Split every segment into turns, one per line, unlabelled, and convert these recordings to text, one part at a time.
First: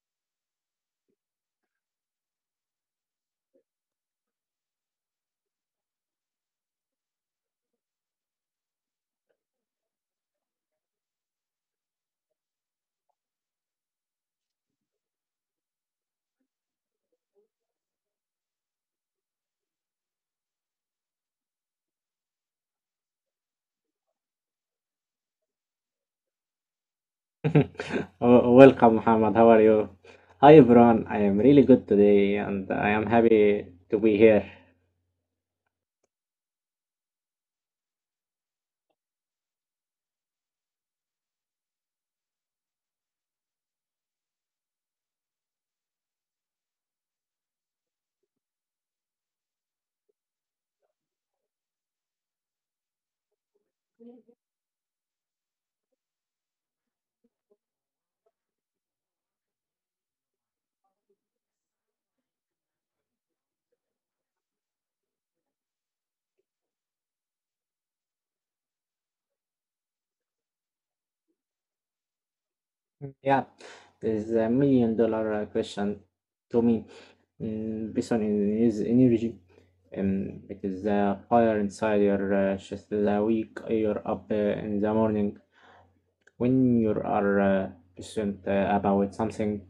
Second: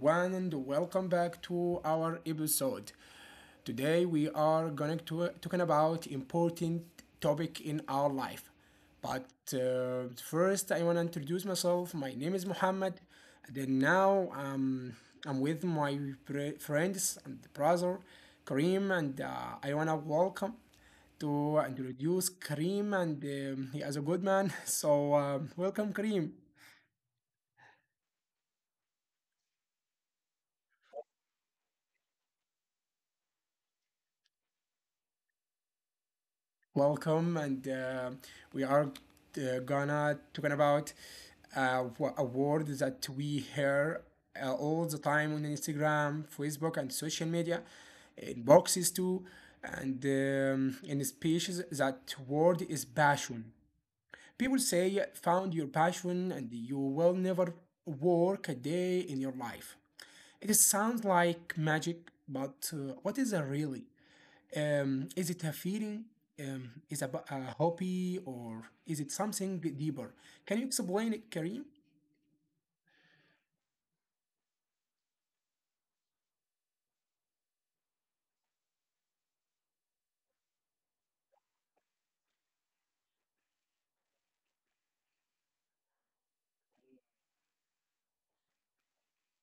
everyone, and welcome back to our episode. Today, we are going to talking about important topic in our life. But first, I want to introduce myself. My name is Muhammad. Then now, I'm with my friends and brother, Kareem, and I want to welcome to introduce Kareem, and he is a good man. So, welcome, Kareem.
Oh, welcome, Muhammad. How are you? Hi, everyone. I am really good today, and I am happy to be here.
Welcome, and we are gonna talking about uh, a word that we hear all the time on Instagram, Facebook, and social media, in boxes too, and in speeches. That word is passion. People say found your passion, and you will never work a day in your life. It sounds like magic, but what is it really? Is it a feeling? Is about a hobby or is it something deeper? Can you explain it, Karim?
Yeah, there's a $1 million question to me, based on his energy. It is the fire inside your chest the week you're up in the morning. When you are patient about something,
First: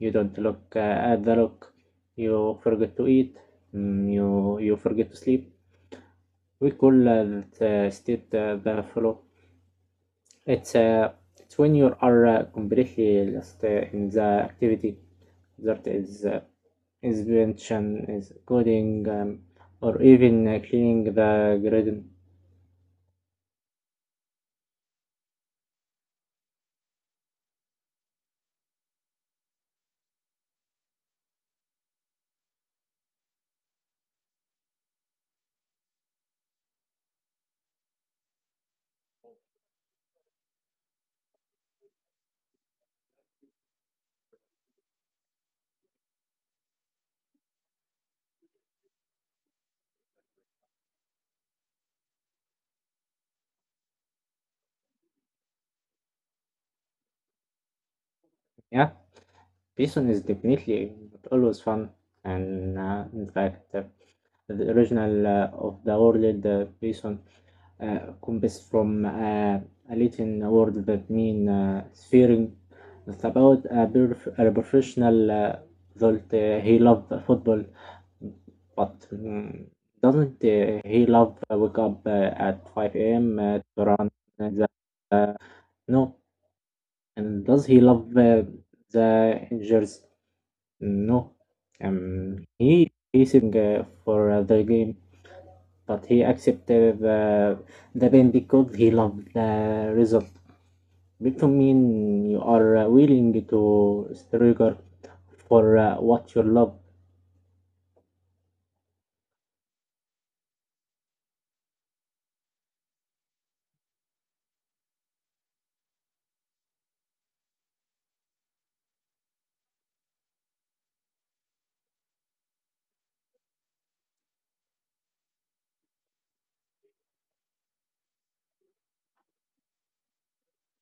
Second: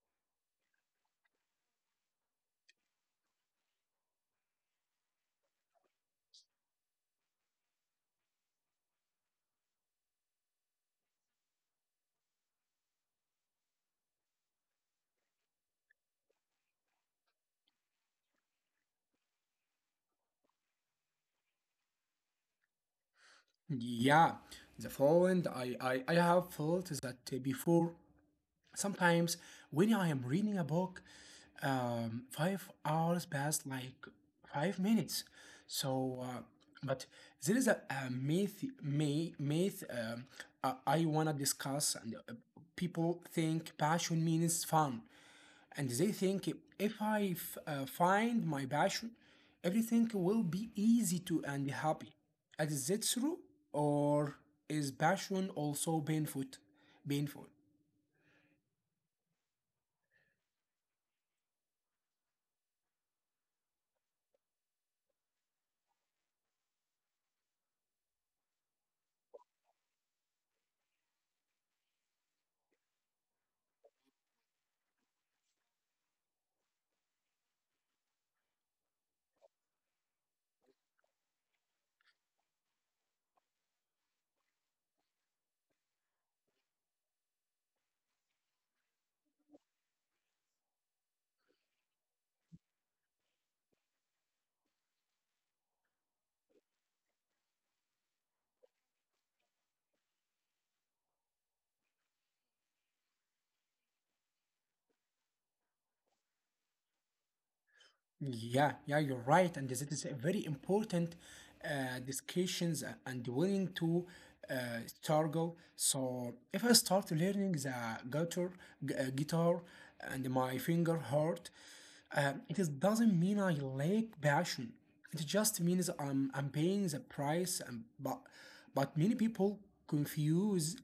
you don't look at the look. You forget to eat. You forget to sleep. We call that state the flow. It's, uh, it's when you are completely lost in the activity that is invention, is coding, or even cleaning the garden.
Yeah, the following I have felt that before sometimes when I am reading a book, 5 hours pass like 5 minutes. So, but there is a myth, I wanna discuss, and people think passion means fun, and they think if I find my passion, everything will be easy to and happy. Is that true, or is passion also painful? Painful.
Yeah, Python is definitely not always fun, and in fact, the original of the word Bison comes from a Latin word that means swearing. It's about a professional that he loved football, but doesn't he love wake up at 5 a.m. To run the no? And does he love the injuries? No. He is for the game. But he accepted the pain because he loved the result. Victim mean you are willing to struggle for what you love.
Yeah, yeah, you're right, and this is a very important discussions and willing to struggle. So if I start learning the guitar, guitar, and my finger hurt, it is doesn't mean I lack passion. It just means I'm paying the price. And, but many people confuse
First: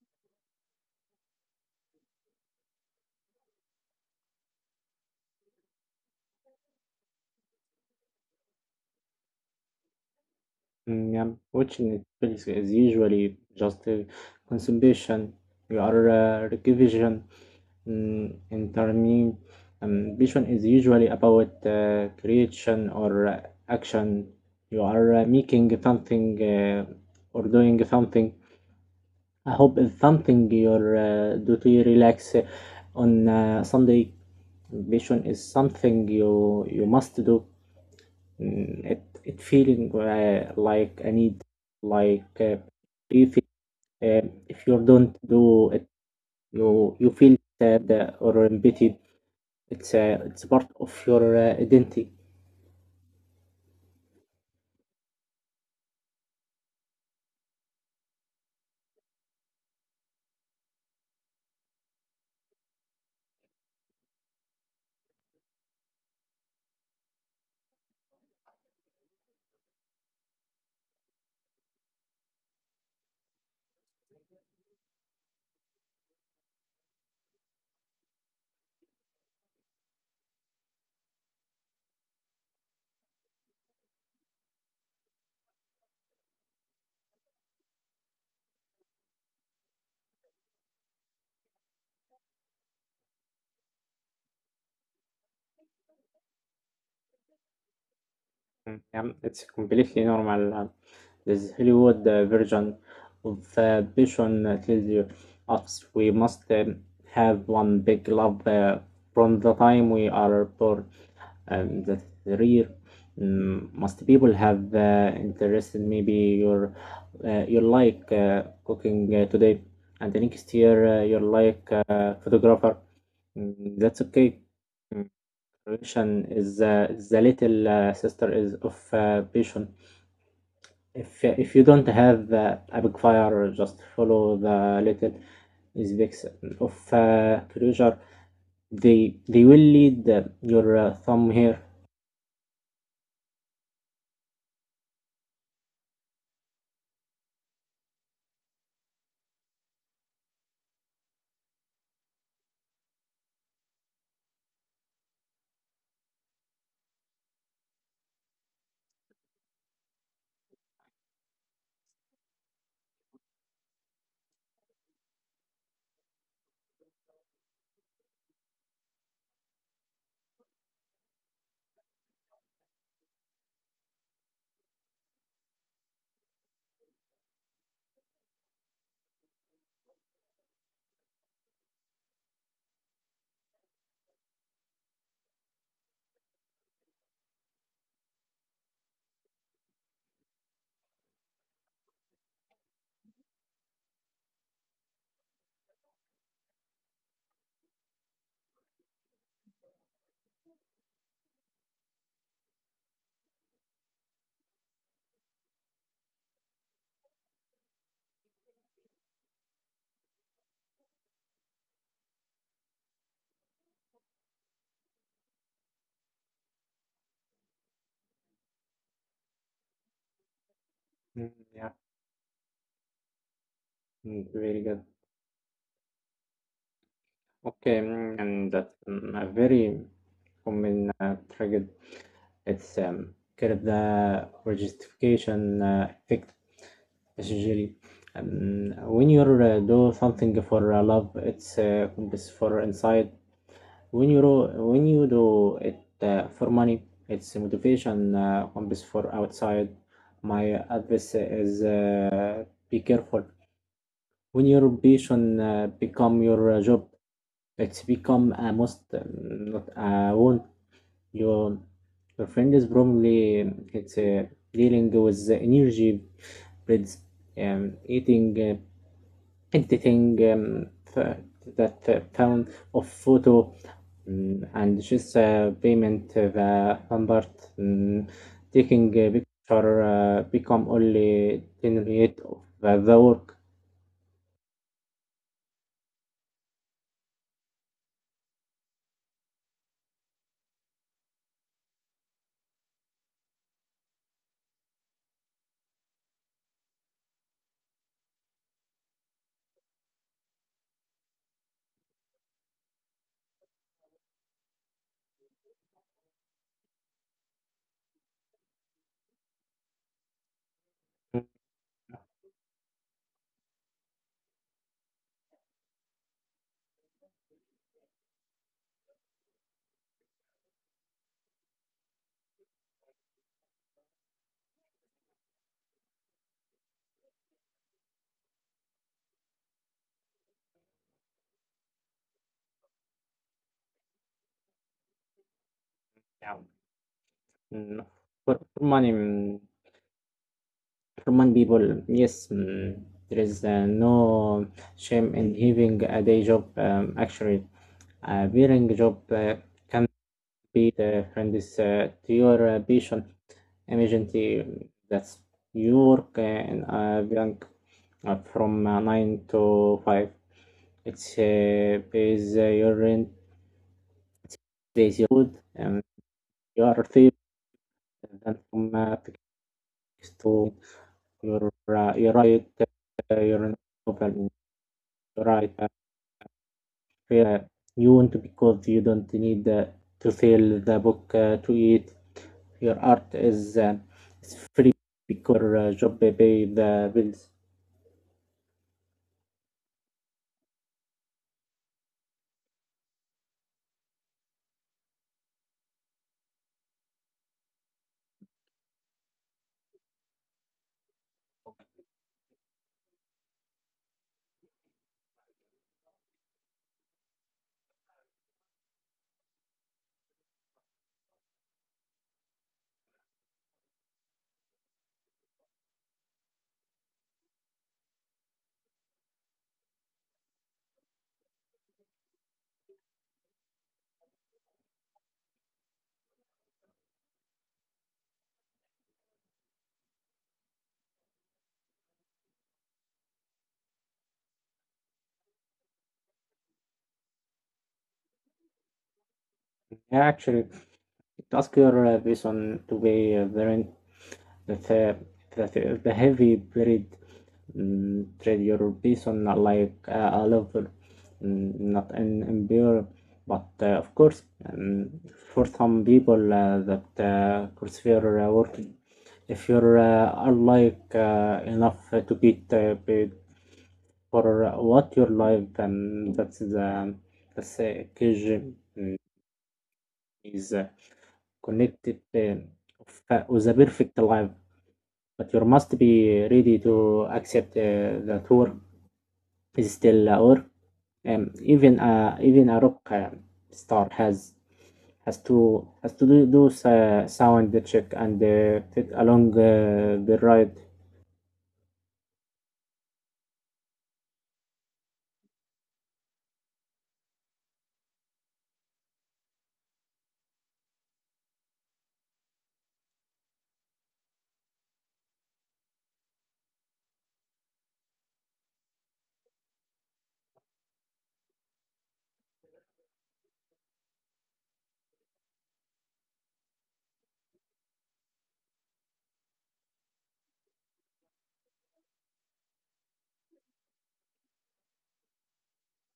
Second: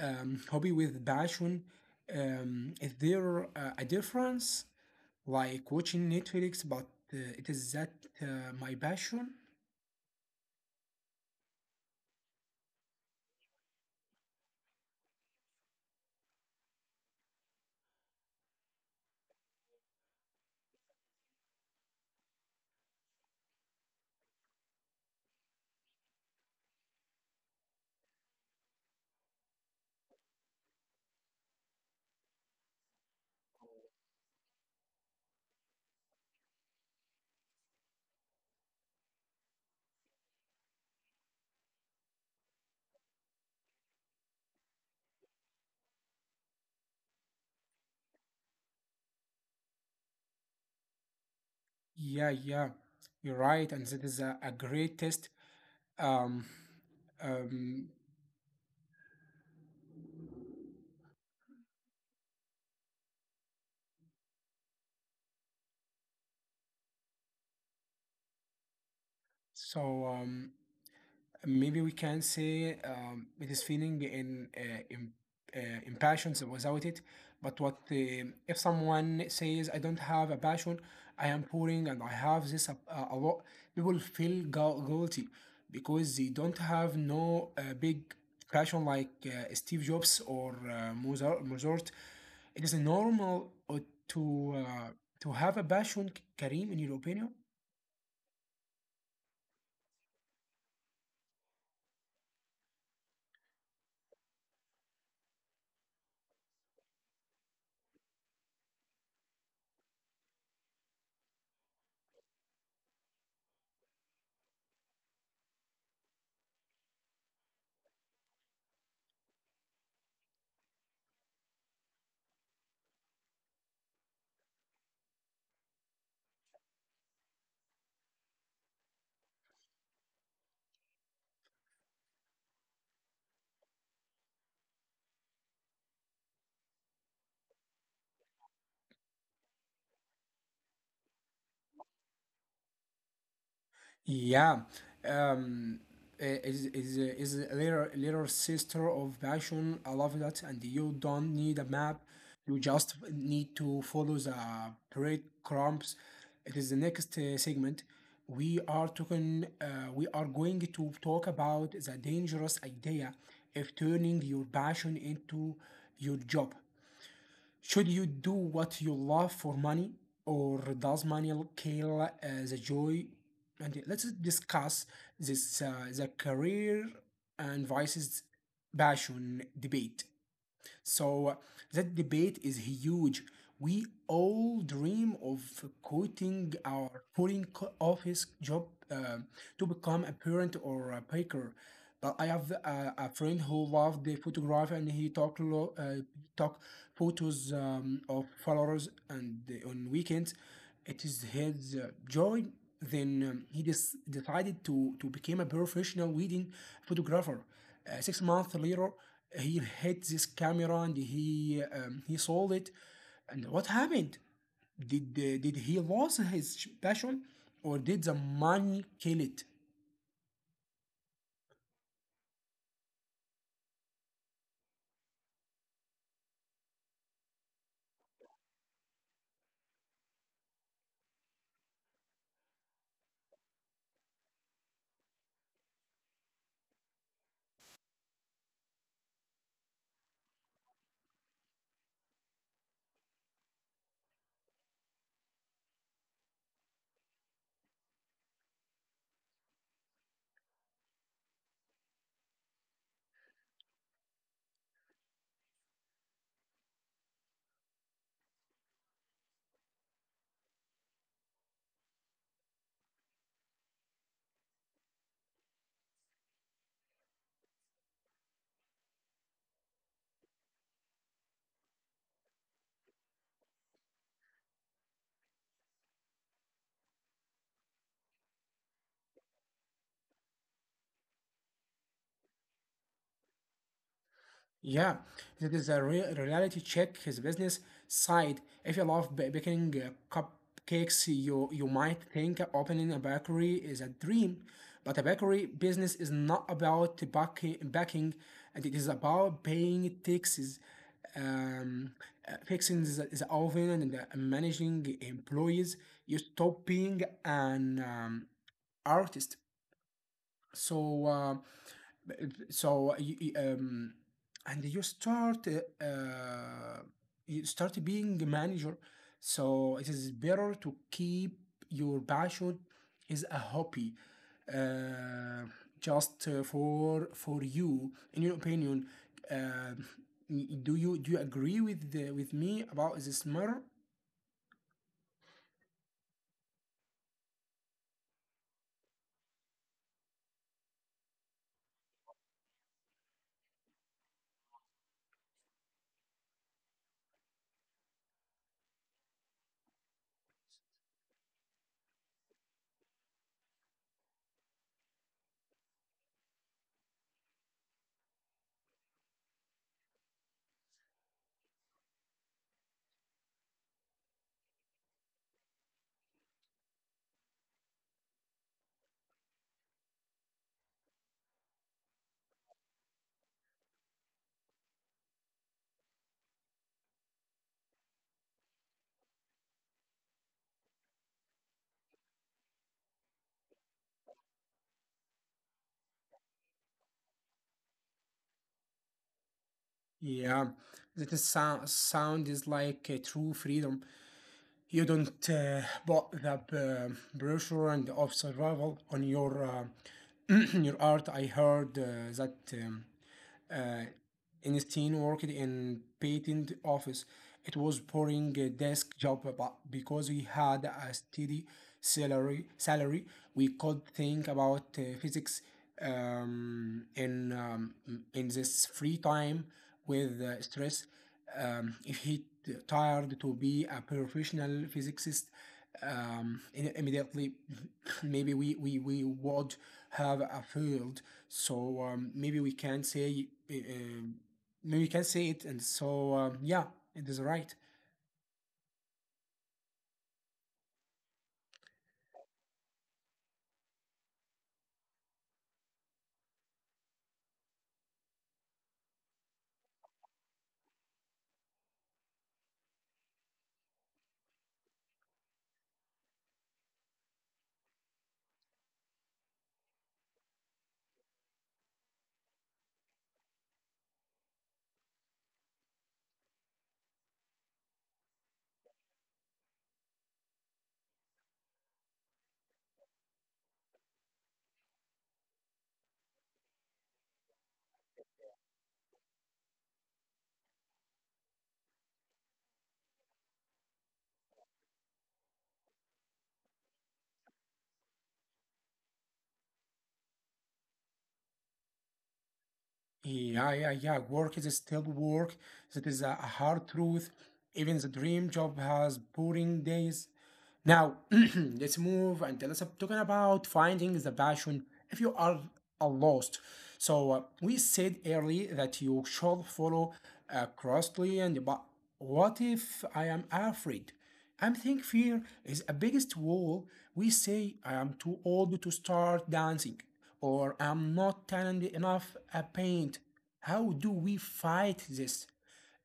hobby with passion. Is there a difference? Like watching Netflix, but it is that my passion.
Which in Netflix is usually just consumption. You are revision. In terms, vision is usually about creation or action. You are making something or doing something. I hope it's something your duty relax on Sunday. Vision is something you must do. It feeling like a need, like if it, if you don't do it, you feel sad or pity. It's part of your identity.
Yeah, yeah, you're right, and that is a great test. Um, um, so, maybe we can say it is feeling in uh, impassions without it. But what if someone says, "I don't have a passion, I am pouring, and I have this a lot," people feel guilty because they don't have no big passion like Steve Jobs or Mozart. It is normal to uh, to have a passion, Kareem, in your opinion?
Yeah, it's completely normal. Um, this Hollywood version of passion tells you us we must have one big love from the time we are born. The career, most people have interested. Maybe you're you like cooking today, and the next year you're like photographer. Mm, that's okay. Mm, Preparation is the little sister is of patience. If you don't have a big fire, just follow the little aspects of closure. They will lead your thumb here.
Yeah, um, is is a little sister of passion. I love that, and you don't need a map. You just need to follow the breadcrumbs. It is the next segment. We are talking. We are going to talk about the dangerous idea of turning your passion into your job. Should you do what you love for money, or does money kill the joy? And let's discuss this the career and vices passion debate. So that debate is huge. We all dream of quitting our pulling office job to become a parent or a baker. But I have a friend who loved the photography and he took photos of flowers and on weekends. It is his joy. Then he decided to become a professional wedding photographer. 6 months later, he hit this camera and he sold it. And what happened, did he lose his passion or did the money kill it?
Mm, yeah, very good. Okay, and that's a very common trigger. It's kind of the regisification effect. Yes, usually. When you do something for love, it's compass for inside. When you do it for money, it's motivation compass for outside. My advice is be careful. When your passion become your job, it's become a must, not a want. Your your friend is probably it's dealing with the energy, breads, eating. Editing th- that pound of photo, and just payment the number, mm, taking a picture become only 10 rate of the work.
Yeah, it is a real reality check his business side. If you love baking cupcakes, you might think opening a bakery is a dream, but a bakery business is not about backing and it is about paying taxes, um, fixing the oven and managing employees. You stop being an artist, so, um, so y- y- um, and you start being a manager. So it is better to keep your passion is a hobby, uh, just for you. In your opinion, uh, do you agree with with me about this matter?
Yeah. Mm, for, for money mm, for money people, yes, there is no shame in having a day job, actually a bearing job can be the friend is to your passion emergency, that's your and blank from 9 to 5. It's pays your rent, pays your food, and your fee, then from to your right, your novel, your right. Uh, you want to because you don't need to sell the book to eat. Your art is it's free because your job pay the bills.
Yeah, that is sound is like a true freedom. You don't put the pressure and of survival on your your art. I heard that Einstein worked in patent office. It was boring desk job, but because we had a steady salary, we could think about physics um, in um, in this free time with stress. If he tired to be a professional physicist, immediately maybe we would have a field. So, maybe we can say no, you can say it, and yeah, it is right.
Yeah, actually, ask your vision to be variant that the heavy period, trade your person like a lover, not an empire, but of course, um, for some people that crucifer work, if you're are like enough to get paid for what your life, and that's the that's cage, mm, is connected with a perfect life, but you must be ready to accept the tour is still a hour. Even even a rock star has has to do, sound check and fit along the ride.
Yeah, yeah, yeah. Work is still work. That is a hard truth. Even the dream job has boring days. Now, let's move and let's talking about finding the passion if you are lost. So, we said early that you should follow closely, and but what if I am afraid? I think fear is a biggest wall. We say I am too old to start dancing, or I'm not talented enough at paint. How do we fight this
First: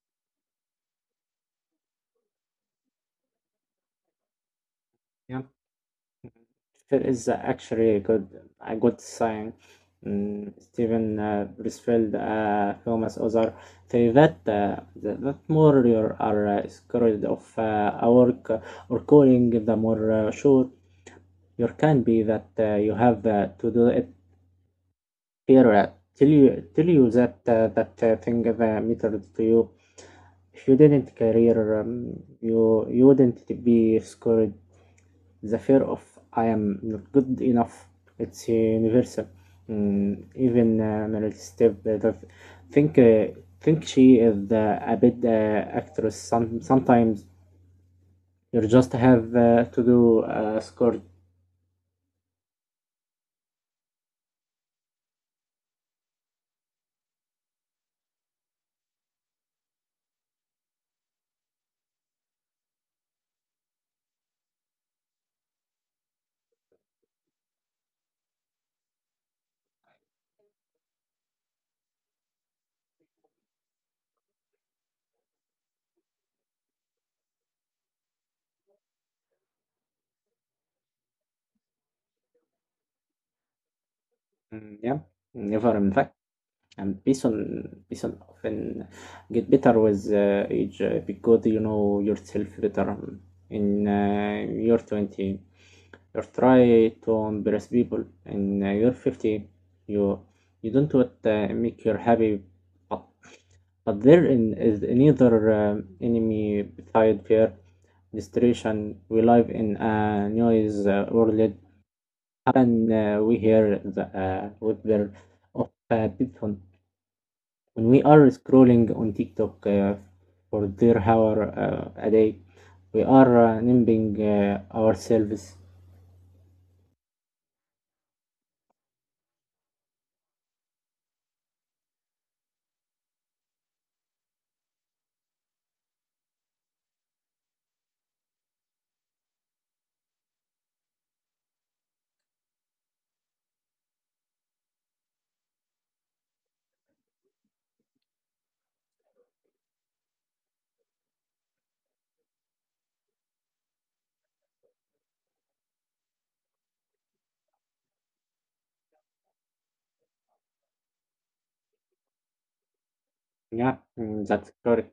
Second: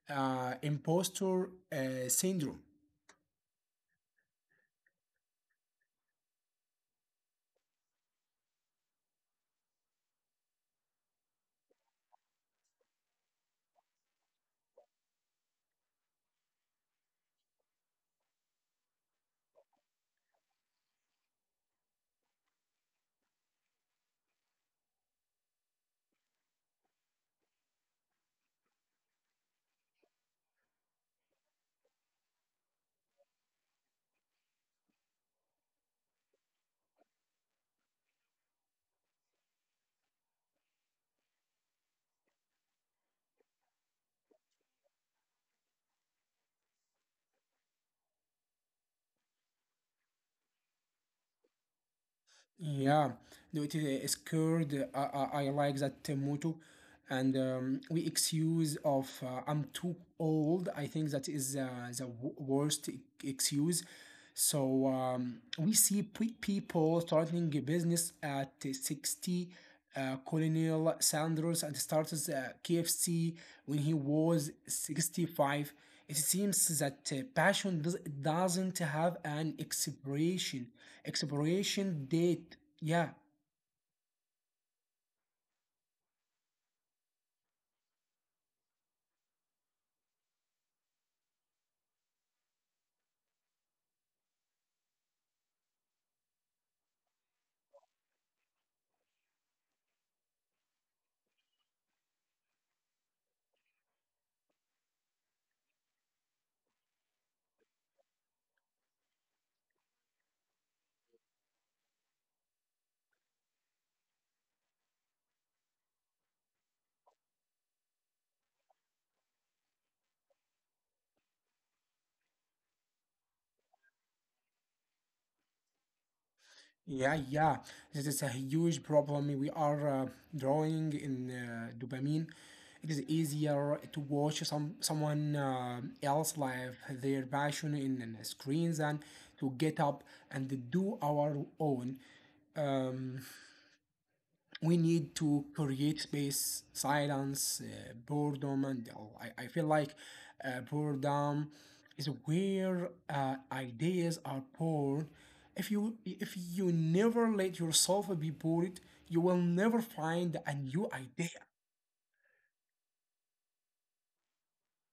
imposter syndrome?
Yeah. Fear is actually a good sign. Steven Pressfield, famous author, say that that more you are scared of a work or calling, the more sure you can be that you have to do it. Fear tell you that thing that matters to you. If you didn't career, you wouldn't be scared. The fear of I am not good enough. It's universal. Even Meryl Streep think uh, think she is a bit actress. Some, sometimes you just have to do a score.
Yeah, no, it is scared. I like that motto. And we excuse of I'm too old. I think that is the worst excuse. So, we see pe people starting a business at 60, Colonel Sanders and started KFC when he was 65. It seems that passion doesn't have an expiration date. Yeah,
Yeah, never in fact. And Bison often get better with age because you know yourself better in your 20, or try to impress people, and you're 50, you don't what make you happy, but, but there in, is neither enemy beside fear distraction. We live in a noise world, and we hear the whisper of people when we are scrolling on tiktok for their hour a day, we are nimbling ourselves.
yeah, yeah. This is a huge problem. We are drawing in dopamine. It is easier to watch someone else live their passion in the screens than to get up and do our own. Um, we need to create space, silence, boredom, and oh, I feel like boredom is where ideas are born. If you never let yourself be bored, you will never find a new idea.
Yeah, that's correct.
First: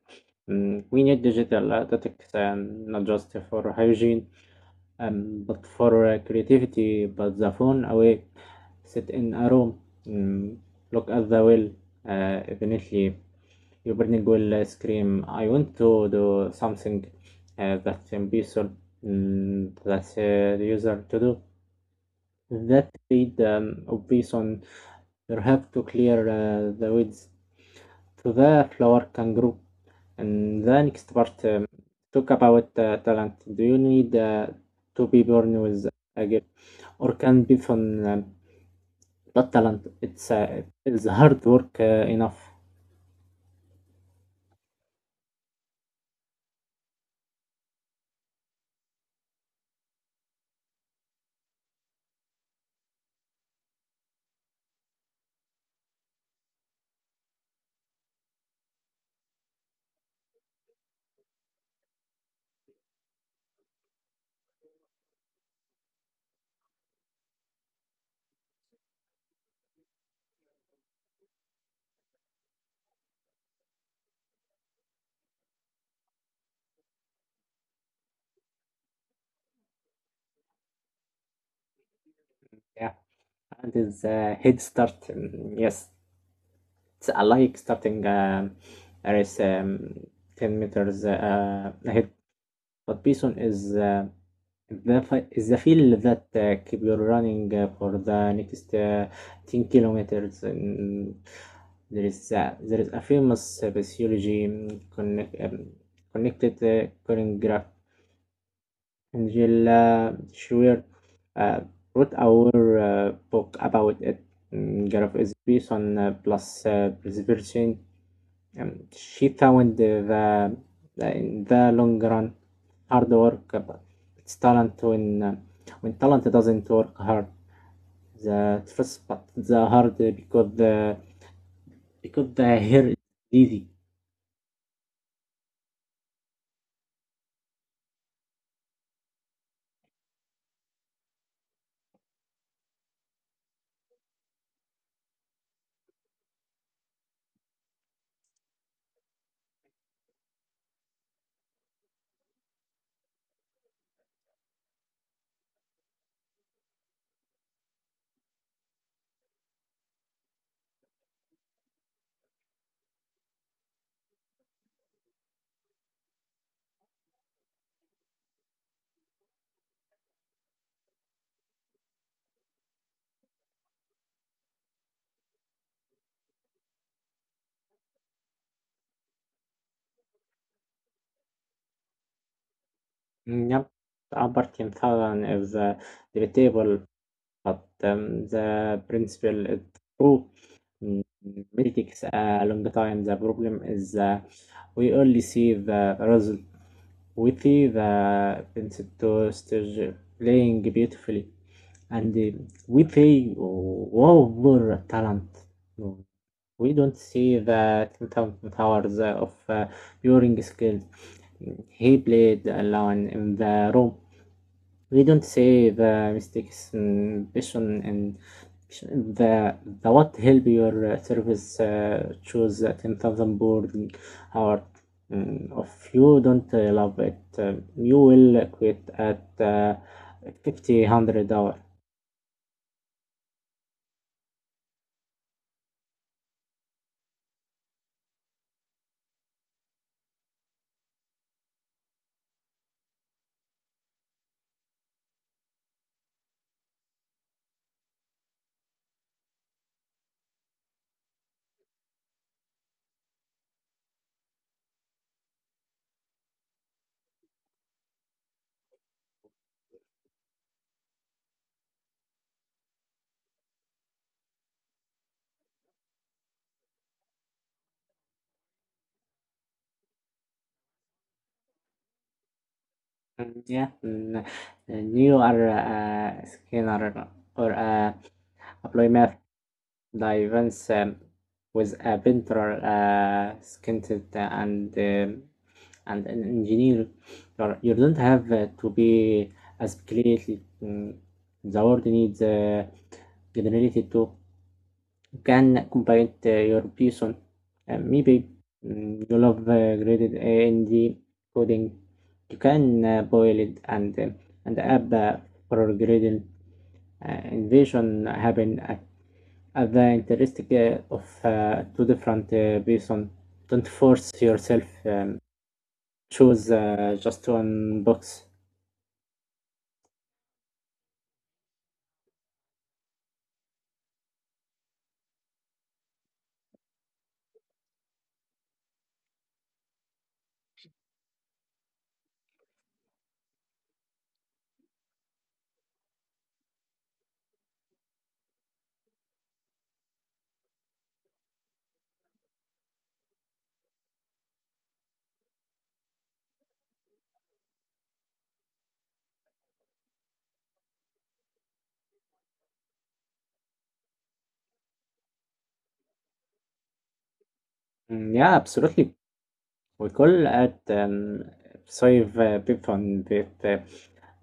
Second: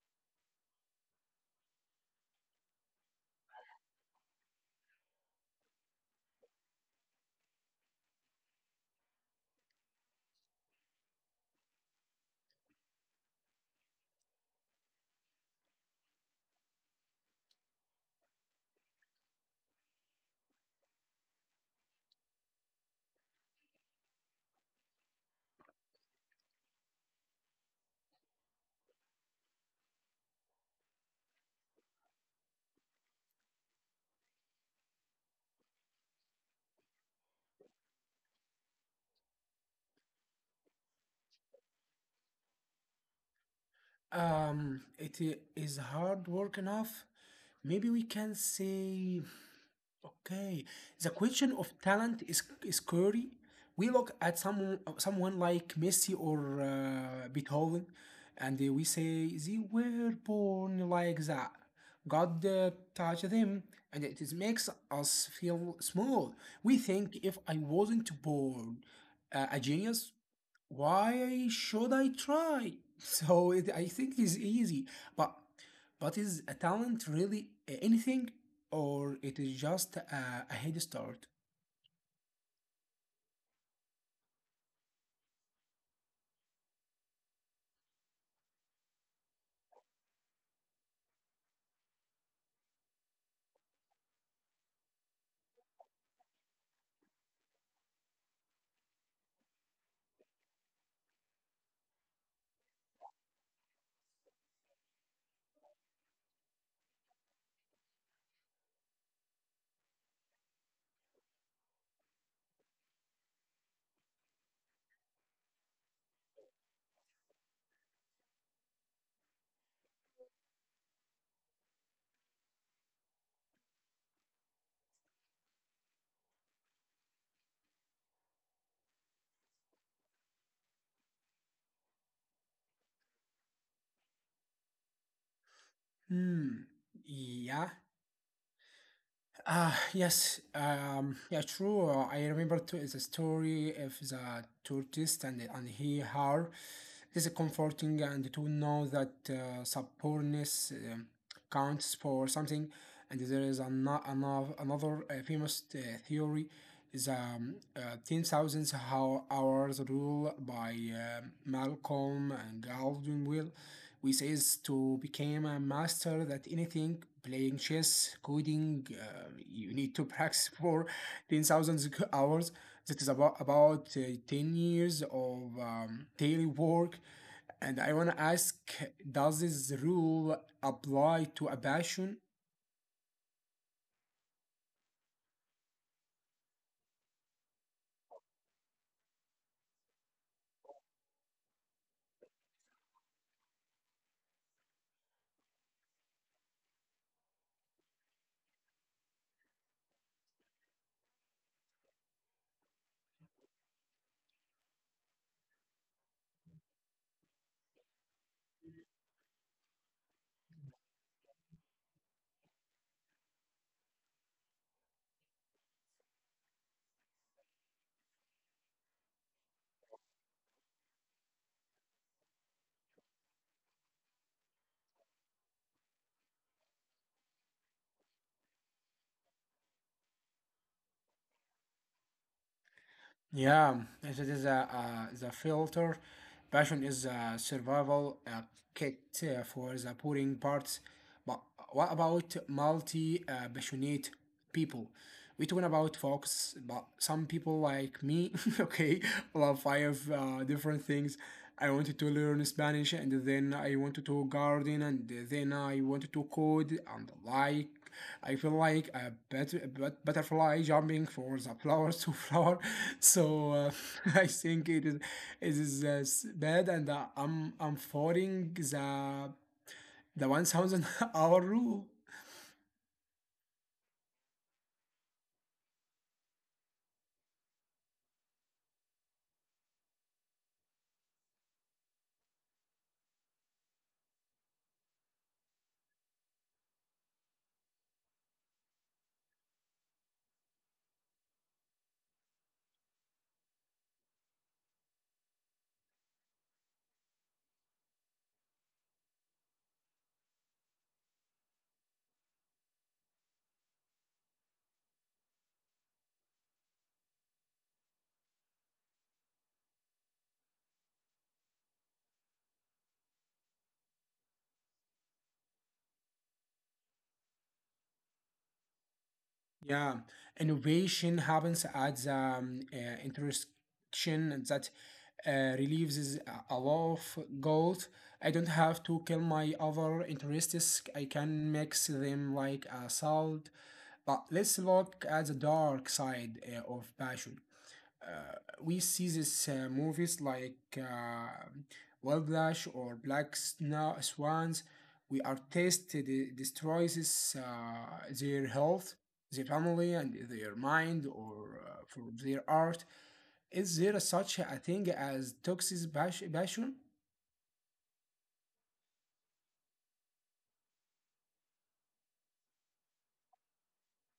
We need digital aesthetics and not just for hygiene, but for creativity. But the phone away, sit in a room, mm, look at the well. Eventually, your brain will scream, "I want to do something that's ambitious, that's the user to do." That need obvious on you have to clear the weeds to the flower kangaroo. And the next part, talk about talent. Do you need to be born with a gift, or can be from, um, but talent? It's hard work enough.
It is hard work enough. Maybe we can say okay, the question of talent is scary. We look at someone like Messi or Beethoven, and we say they were born like that. God touched them, and it is makes us feel small. We think if I wasn't born a genius, why should I try? So it, I think it's easy, but but is a talent really anything, or it is just a head start?
Yeah, and it's a head start. Yes, it's a like starting a race 10 meters ahead. But Bison is is the field that keep you running for the next 10 kilometers. There is a, there is a famous physiology, connected choreograph, Angela Schwer, uh, wrote our book about it. Graph is based on plus perception. She found the in the long run hard work, but it's talent when talent doesn't work hard. The first but the hard because the hair is easy.
Hmm. Yeah, ah, yes. Yeah, true. I remember too is a story of the tourist and he her. It is comforting and to know that supportness counts for something. And there is another famous theory is 10,000 hours rule by Malcolm and Gladwell we says to become a master that anything playing chess coding, you need to practice for 10,000 hours, that is about 10 years of daily work. And I want to ask, does this rule apply to a passion?
Yep, the upper 10,000 is debatable, but the principle is true. Mm, It takes a long time. The problem is we only see the result. Witty, the Pincettosters playing beautifully, and with a wow talent. No, we don't see the 10,000 hours of during skills. He played alone in the room, we don't say the mistakes and passion, and the the what help your service choose a 10,000 board hour. If you don't love it, you will quit at 5,000 hour.
Yeah, it is the filter. Passion is a survival kit for the boring parts. But what about multi passionate people? We talking about folks, but some people like me, okay, love five different things. I wanted to learn Spanish, and then I wanted to garden, and then I wanted to code, and like I feel like a butterfly jumping for the flower to flower. So I think it is bad, and I'm following the 1,000 hour rule.
Yeah, and you are a scanner or a employee. The events, with a painter, a scientist, and an engineer. You're, or you do not have to be as creative. The world needs generality to can complete your piece on, maybe, you love graded A and D coding. You can boil it and add for grading invasion happen at the interesting of two different person. Don't force yourself. Choose just one box.
Yeah, innovation happens at the intersection that relieves a lot of guilt. I don't have to kill my other interests. I can mix them like a salad. But let's look at the dark side of passion. uh, we see this movies like Whiplash or Black Swans. We are tested destroys this, their health, their family, and their mind, or for their art. Is there such a thing as toxic passion?
Yeah, absolutely. We call it save Python with uh,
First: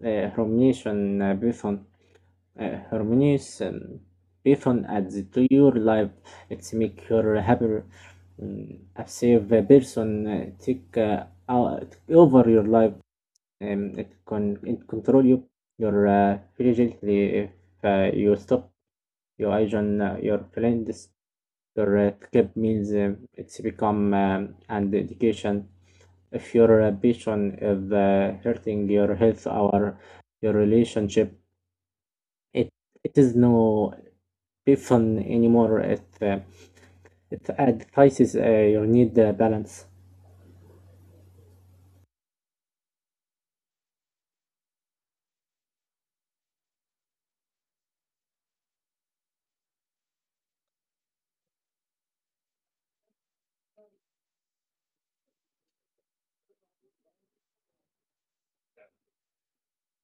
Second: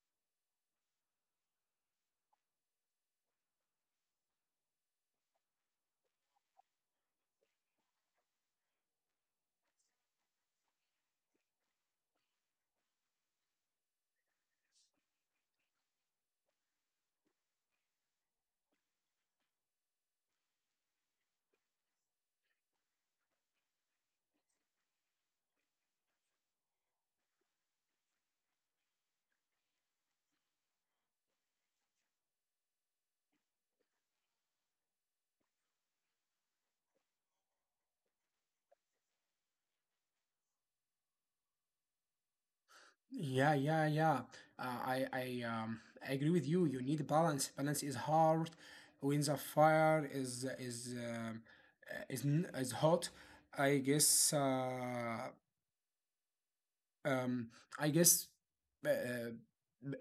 uh, Harmoniation Python. Harmonious Python adds to your life. It's make your happier, a safe person take out- over your life. It can it control you your diligently if you stop your agent, your friends, your skip means it's become an education. If your passion is hurting your health or your relationship, it it is no passion anymore. It advises you need balance.
Yeah, yeah, yeah. Uh, I I um I agree with you. You need balance. Balance is hard. When the fire is hot, I guess uh, um, I guess uh, uh,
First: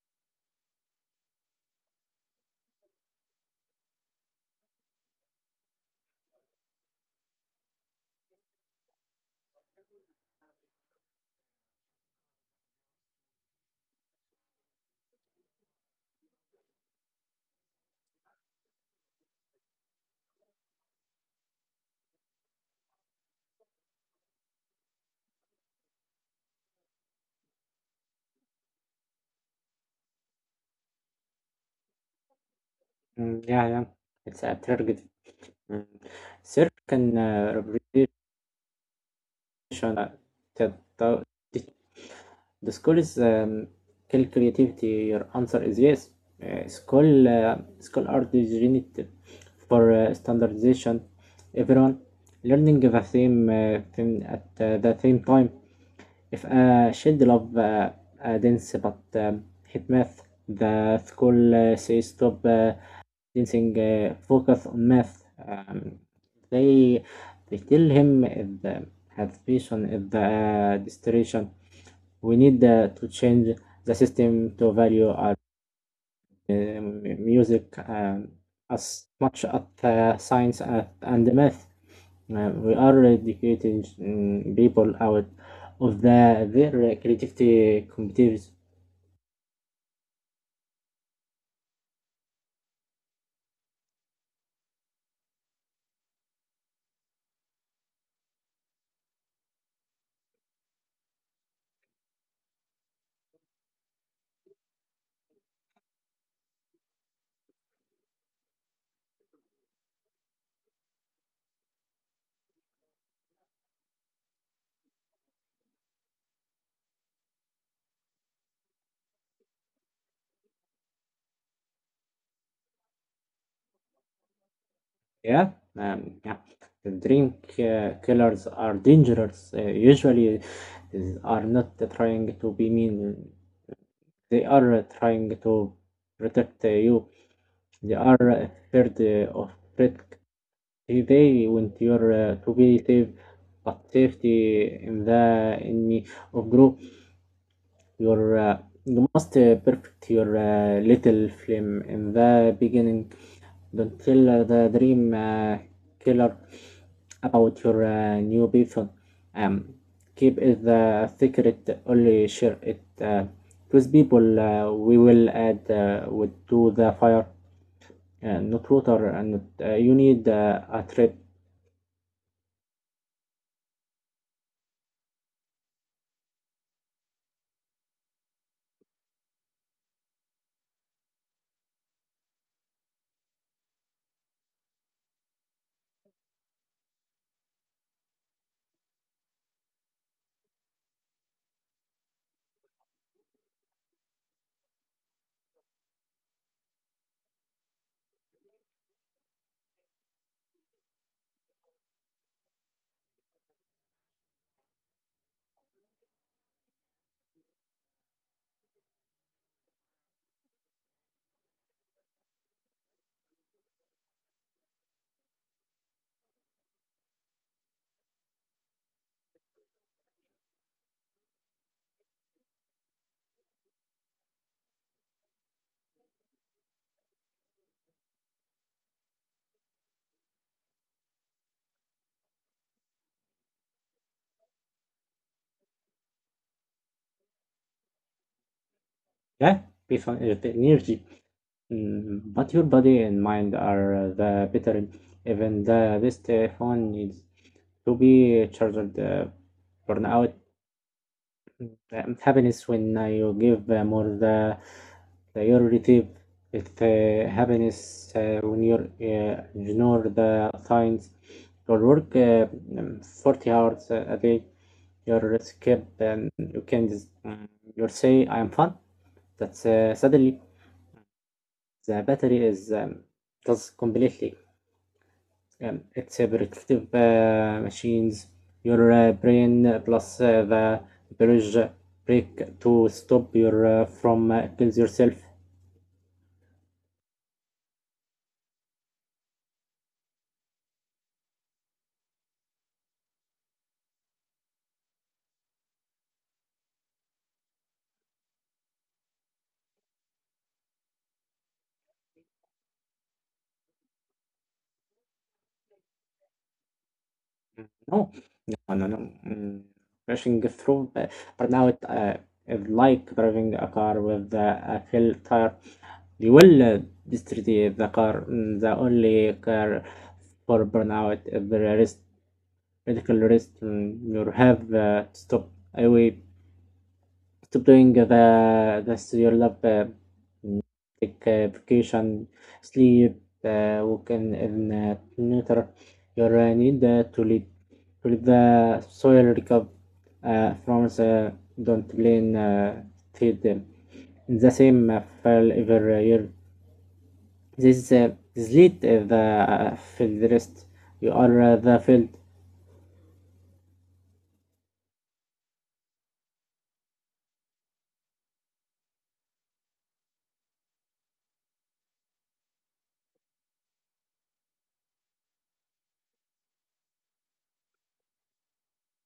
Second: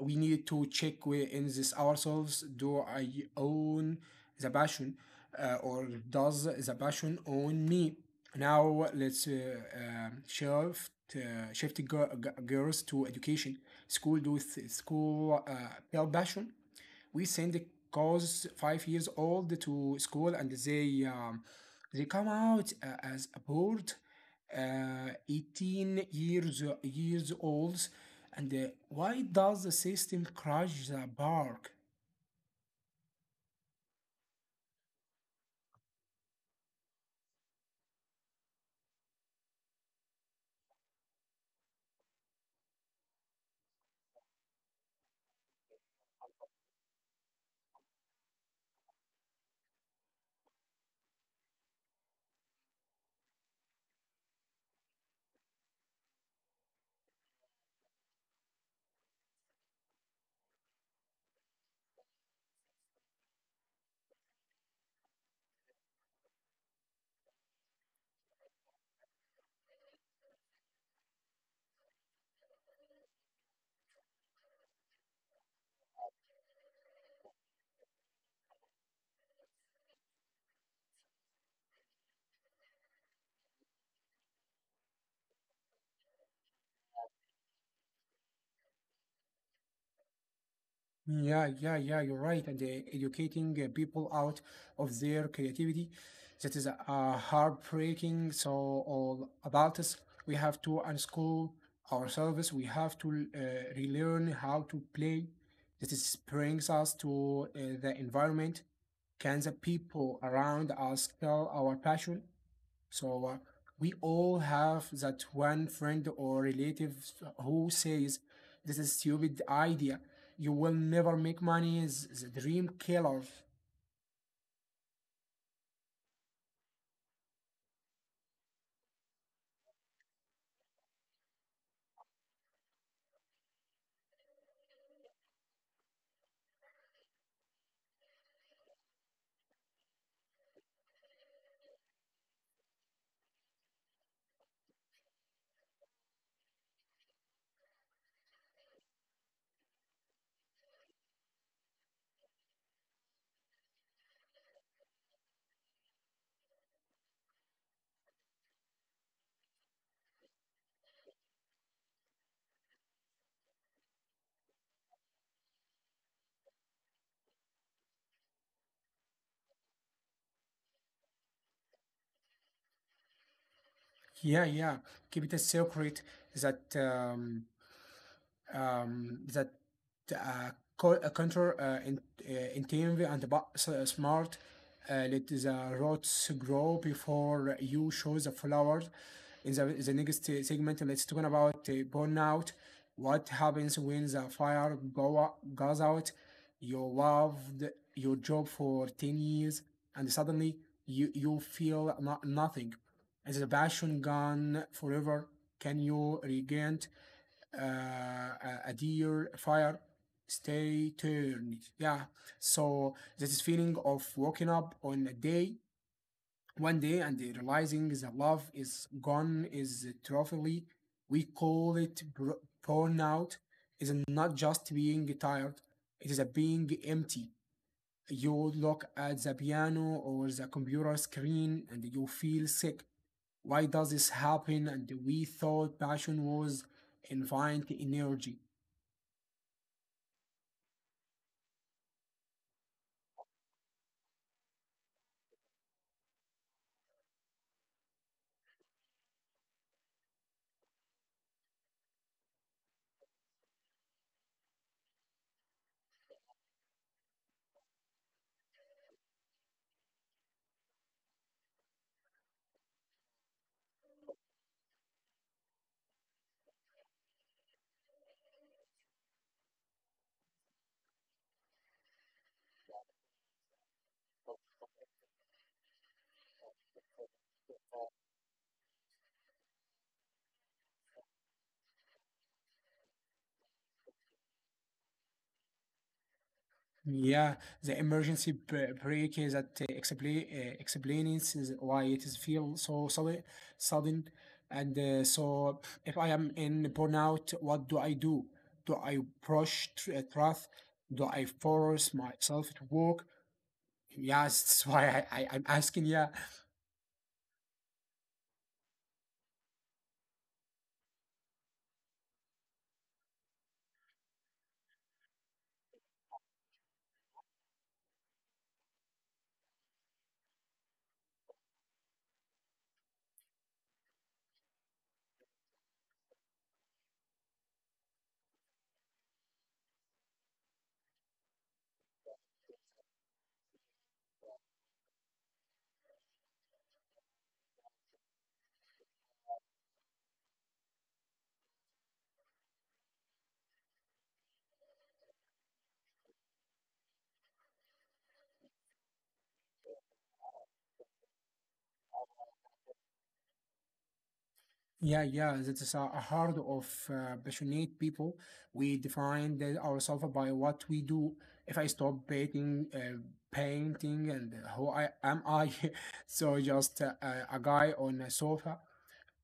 we need to check within this ourselves. Do I own the passion, or does the passion own me? Now let's shift girls to education. School do school tell passion, we send the kids 5 years old to school and they come out as a board 18 years olds, and why does the system crush the bark?
Mm, yeah, yeah, it's a target. Mm. Circle can represent uh, the, the school is kill creativity. Your answer is yes. School are designed for standardization. Everyone learning the same thing at the same time. If a child love dance but hate math, the school says stop. Teaching focus on math. They they tell him if the aspiration, if the distraction, we need to change the system to value our uh, music as much as science and math. We are educating people out of their creativity competitives.
Yeah, yeah, yeah, you're right. And educating people out of their creativity, that is heartbreaking. So all about us, we have to unschool ourselves. We have to relearn how to play. That is brings us to the environment. Can the people around us tell our passion? So we all have that one friend or relative who says, "This is stupid idea. You will never make money. It's a dream killer."
Yeah, yeah. The drink killers are dangerous. Usually, is, are not trying to be mean. They are trying to protect you. They are afraid of risk. They want you to be safe, but safety in the enemy of group. Your uh, you must perfect your little film in the beginning. Don't tell the dream killer about your new Python. Um, Keep it the secret. Only share it with people. We will add with to the fire. Not water and not, you need a trip.
Yeah, yeah. Keep it a secret. That um, that uh, counter intuitive and smart. Let the roots grow before you show the flowers. In the next segment, let's talk about burnout. What happens when the fire goes out? You loved your job for 10 years and suddenly you feel nothing. Is the passion gone forever? Can you regain uh, a deer a fire stay turned, yeah. So this is feeling of waking up on a day one day and realizing the love is gone is trophy. We call it burnout. Is not just being tired, it is a being empty. You look at the piano or the computer screen and you feel sick. Why does this happen, and we thought passion was infinite energy.
Yeah, Python is the energy. But your body and mind are the battery. Even the best phone needs to be charged. Burnout happiness when you give more the you receive it, happiness when you ignore the signs. Your work 40 hours a day. Your skip and you can just, you say I am fun. That's suddenly the battery is does completely. It's a protective machines. Your brain plus the bridge break to stop your from kills yourself.
Yeah, the emergency brake is that explains is why it is feel so sudden, and so if I am in burnout, what do I do? Do I brush truth? Do I force myself to work? Yes, that's why I'm asking. Yeah.
No, no. Rushing through, but now it is like driving a car with the a full tire. You will destroy the car. Mm, the only car for burnout is the rest, medical rest, and you have to stop. I will stop doing the this your love like vacation, sleep, work in nature. Your need to lead the soil recover from the. Don't lean, feed them in the same file every year. this uh, this lead the field rest. You are the field.
Yeah, yeah, that is a heart of passionate people. We define that ourselves by what we do. If I stop painting, and who I am I? So just a guy on a sofa.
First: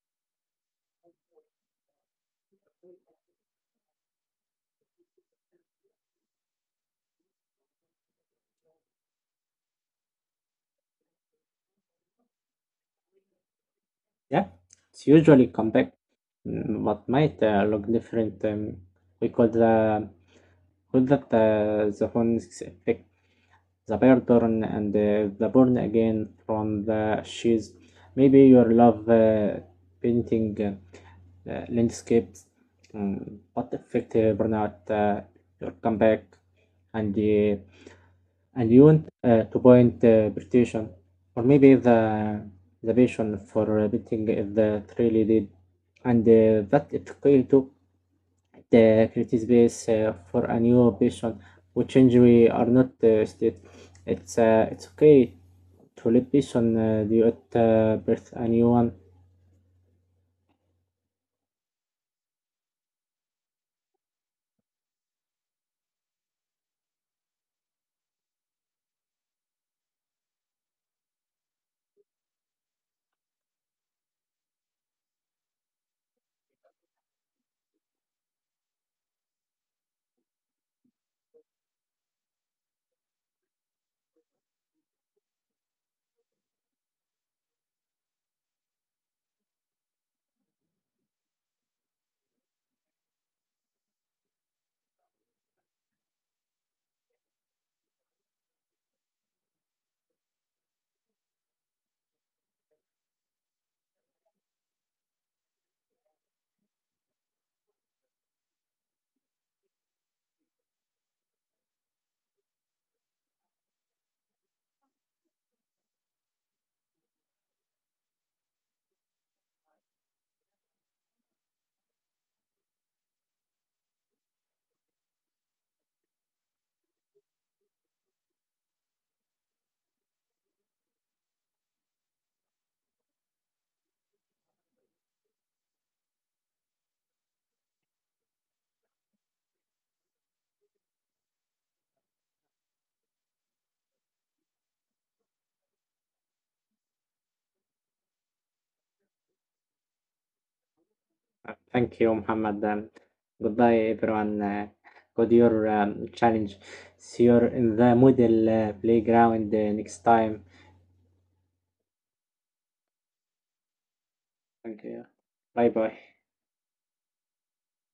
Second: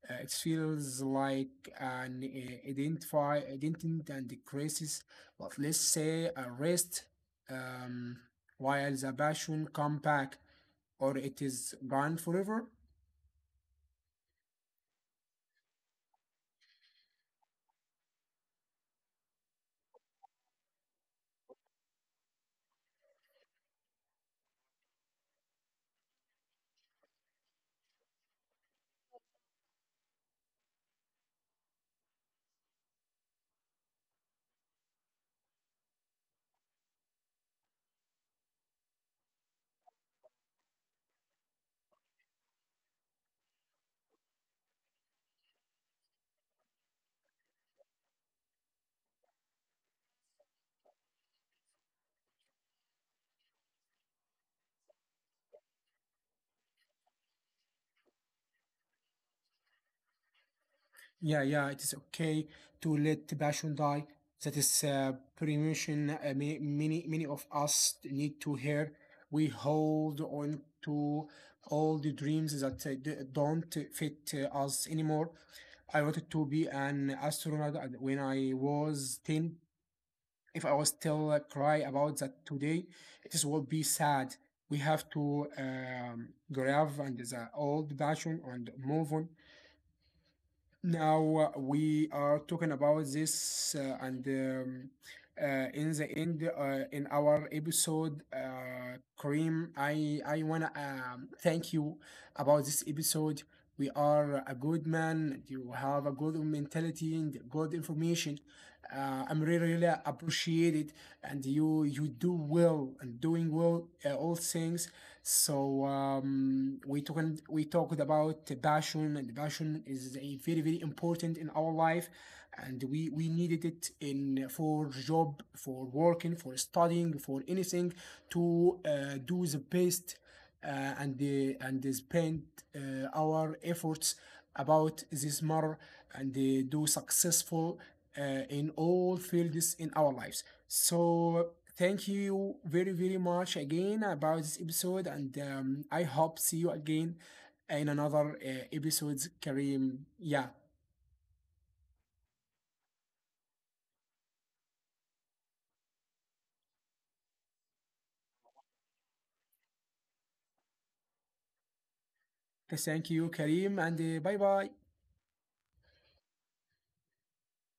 It feels like an identity and the crisis. But let's say a rest, um, while the passion come back, or it is gone forever.
Yeah, it's usually compact, but might look different. We call the Call that the Phoenix effect, the bear burn and the burn again from the sheaves. Maybe your love painting landscapes, but effect burnout your comeback and uh, and you want to point presentation. Or maybe the passion for painting is the really deep, and that it failed to the creative base for a new patient which injury are not state. It's okay to let patient do it birth a new one.
Yeah, yeah, it is okay to let the passion die. That is premonition. Many, many, many of us need to hear. We hold on to all the dreams that don't fit us anymore. I wanted to be an astronaut and when I was ten. If I was still cry about that today, it is will be sad. We have to grab and the old passion and move on. Now we are talking about this and in the end in our episode Kareem, I wanna thank you about this episode. We are a good man and you have a good mentality and good information. Uh, I'm really really appreciated, and you do well and doing well all things. So we talked about the passion, and passion is a very very important in our life, and we needed it in for job, for working, for studying, for anything to do the best, and and spend our efforts about this matter, and do successful uh, in all fields in our lives. So thank you very very much again about this episode, and I hope see you again in another episodes, Kareem. Yeah,
Thank you, Muhammad. Goodbye, everyone. Good your challenge. See you in the model playground next time.
thank you, Kareem, and bye
Thank
bye.
you. Bye bye.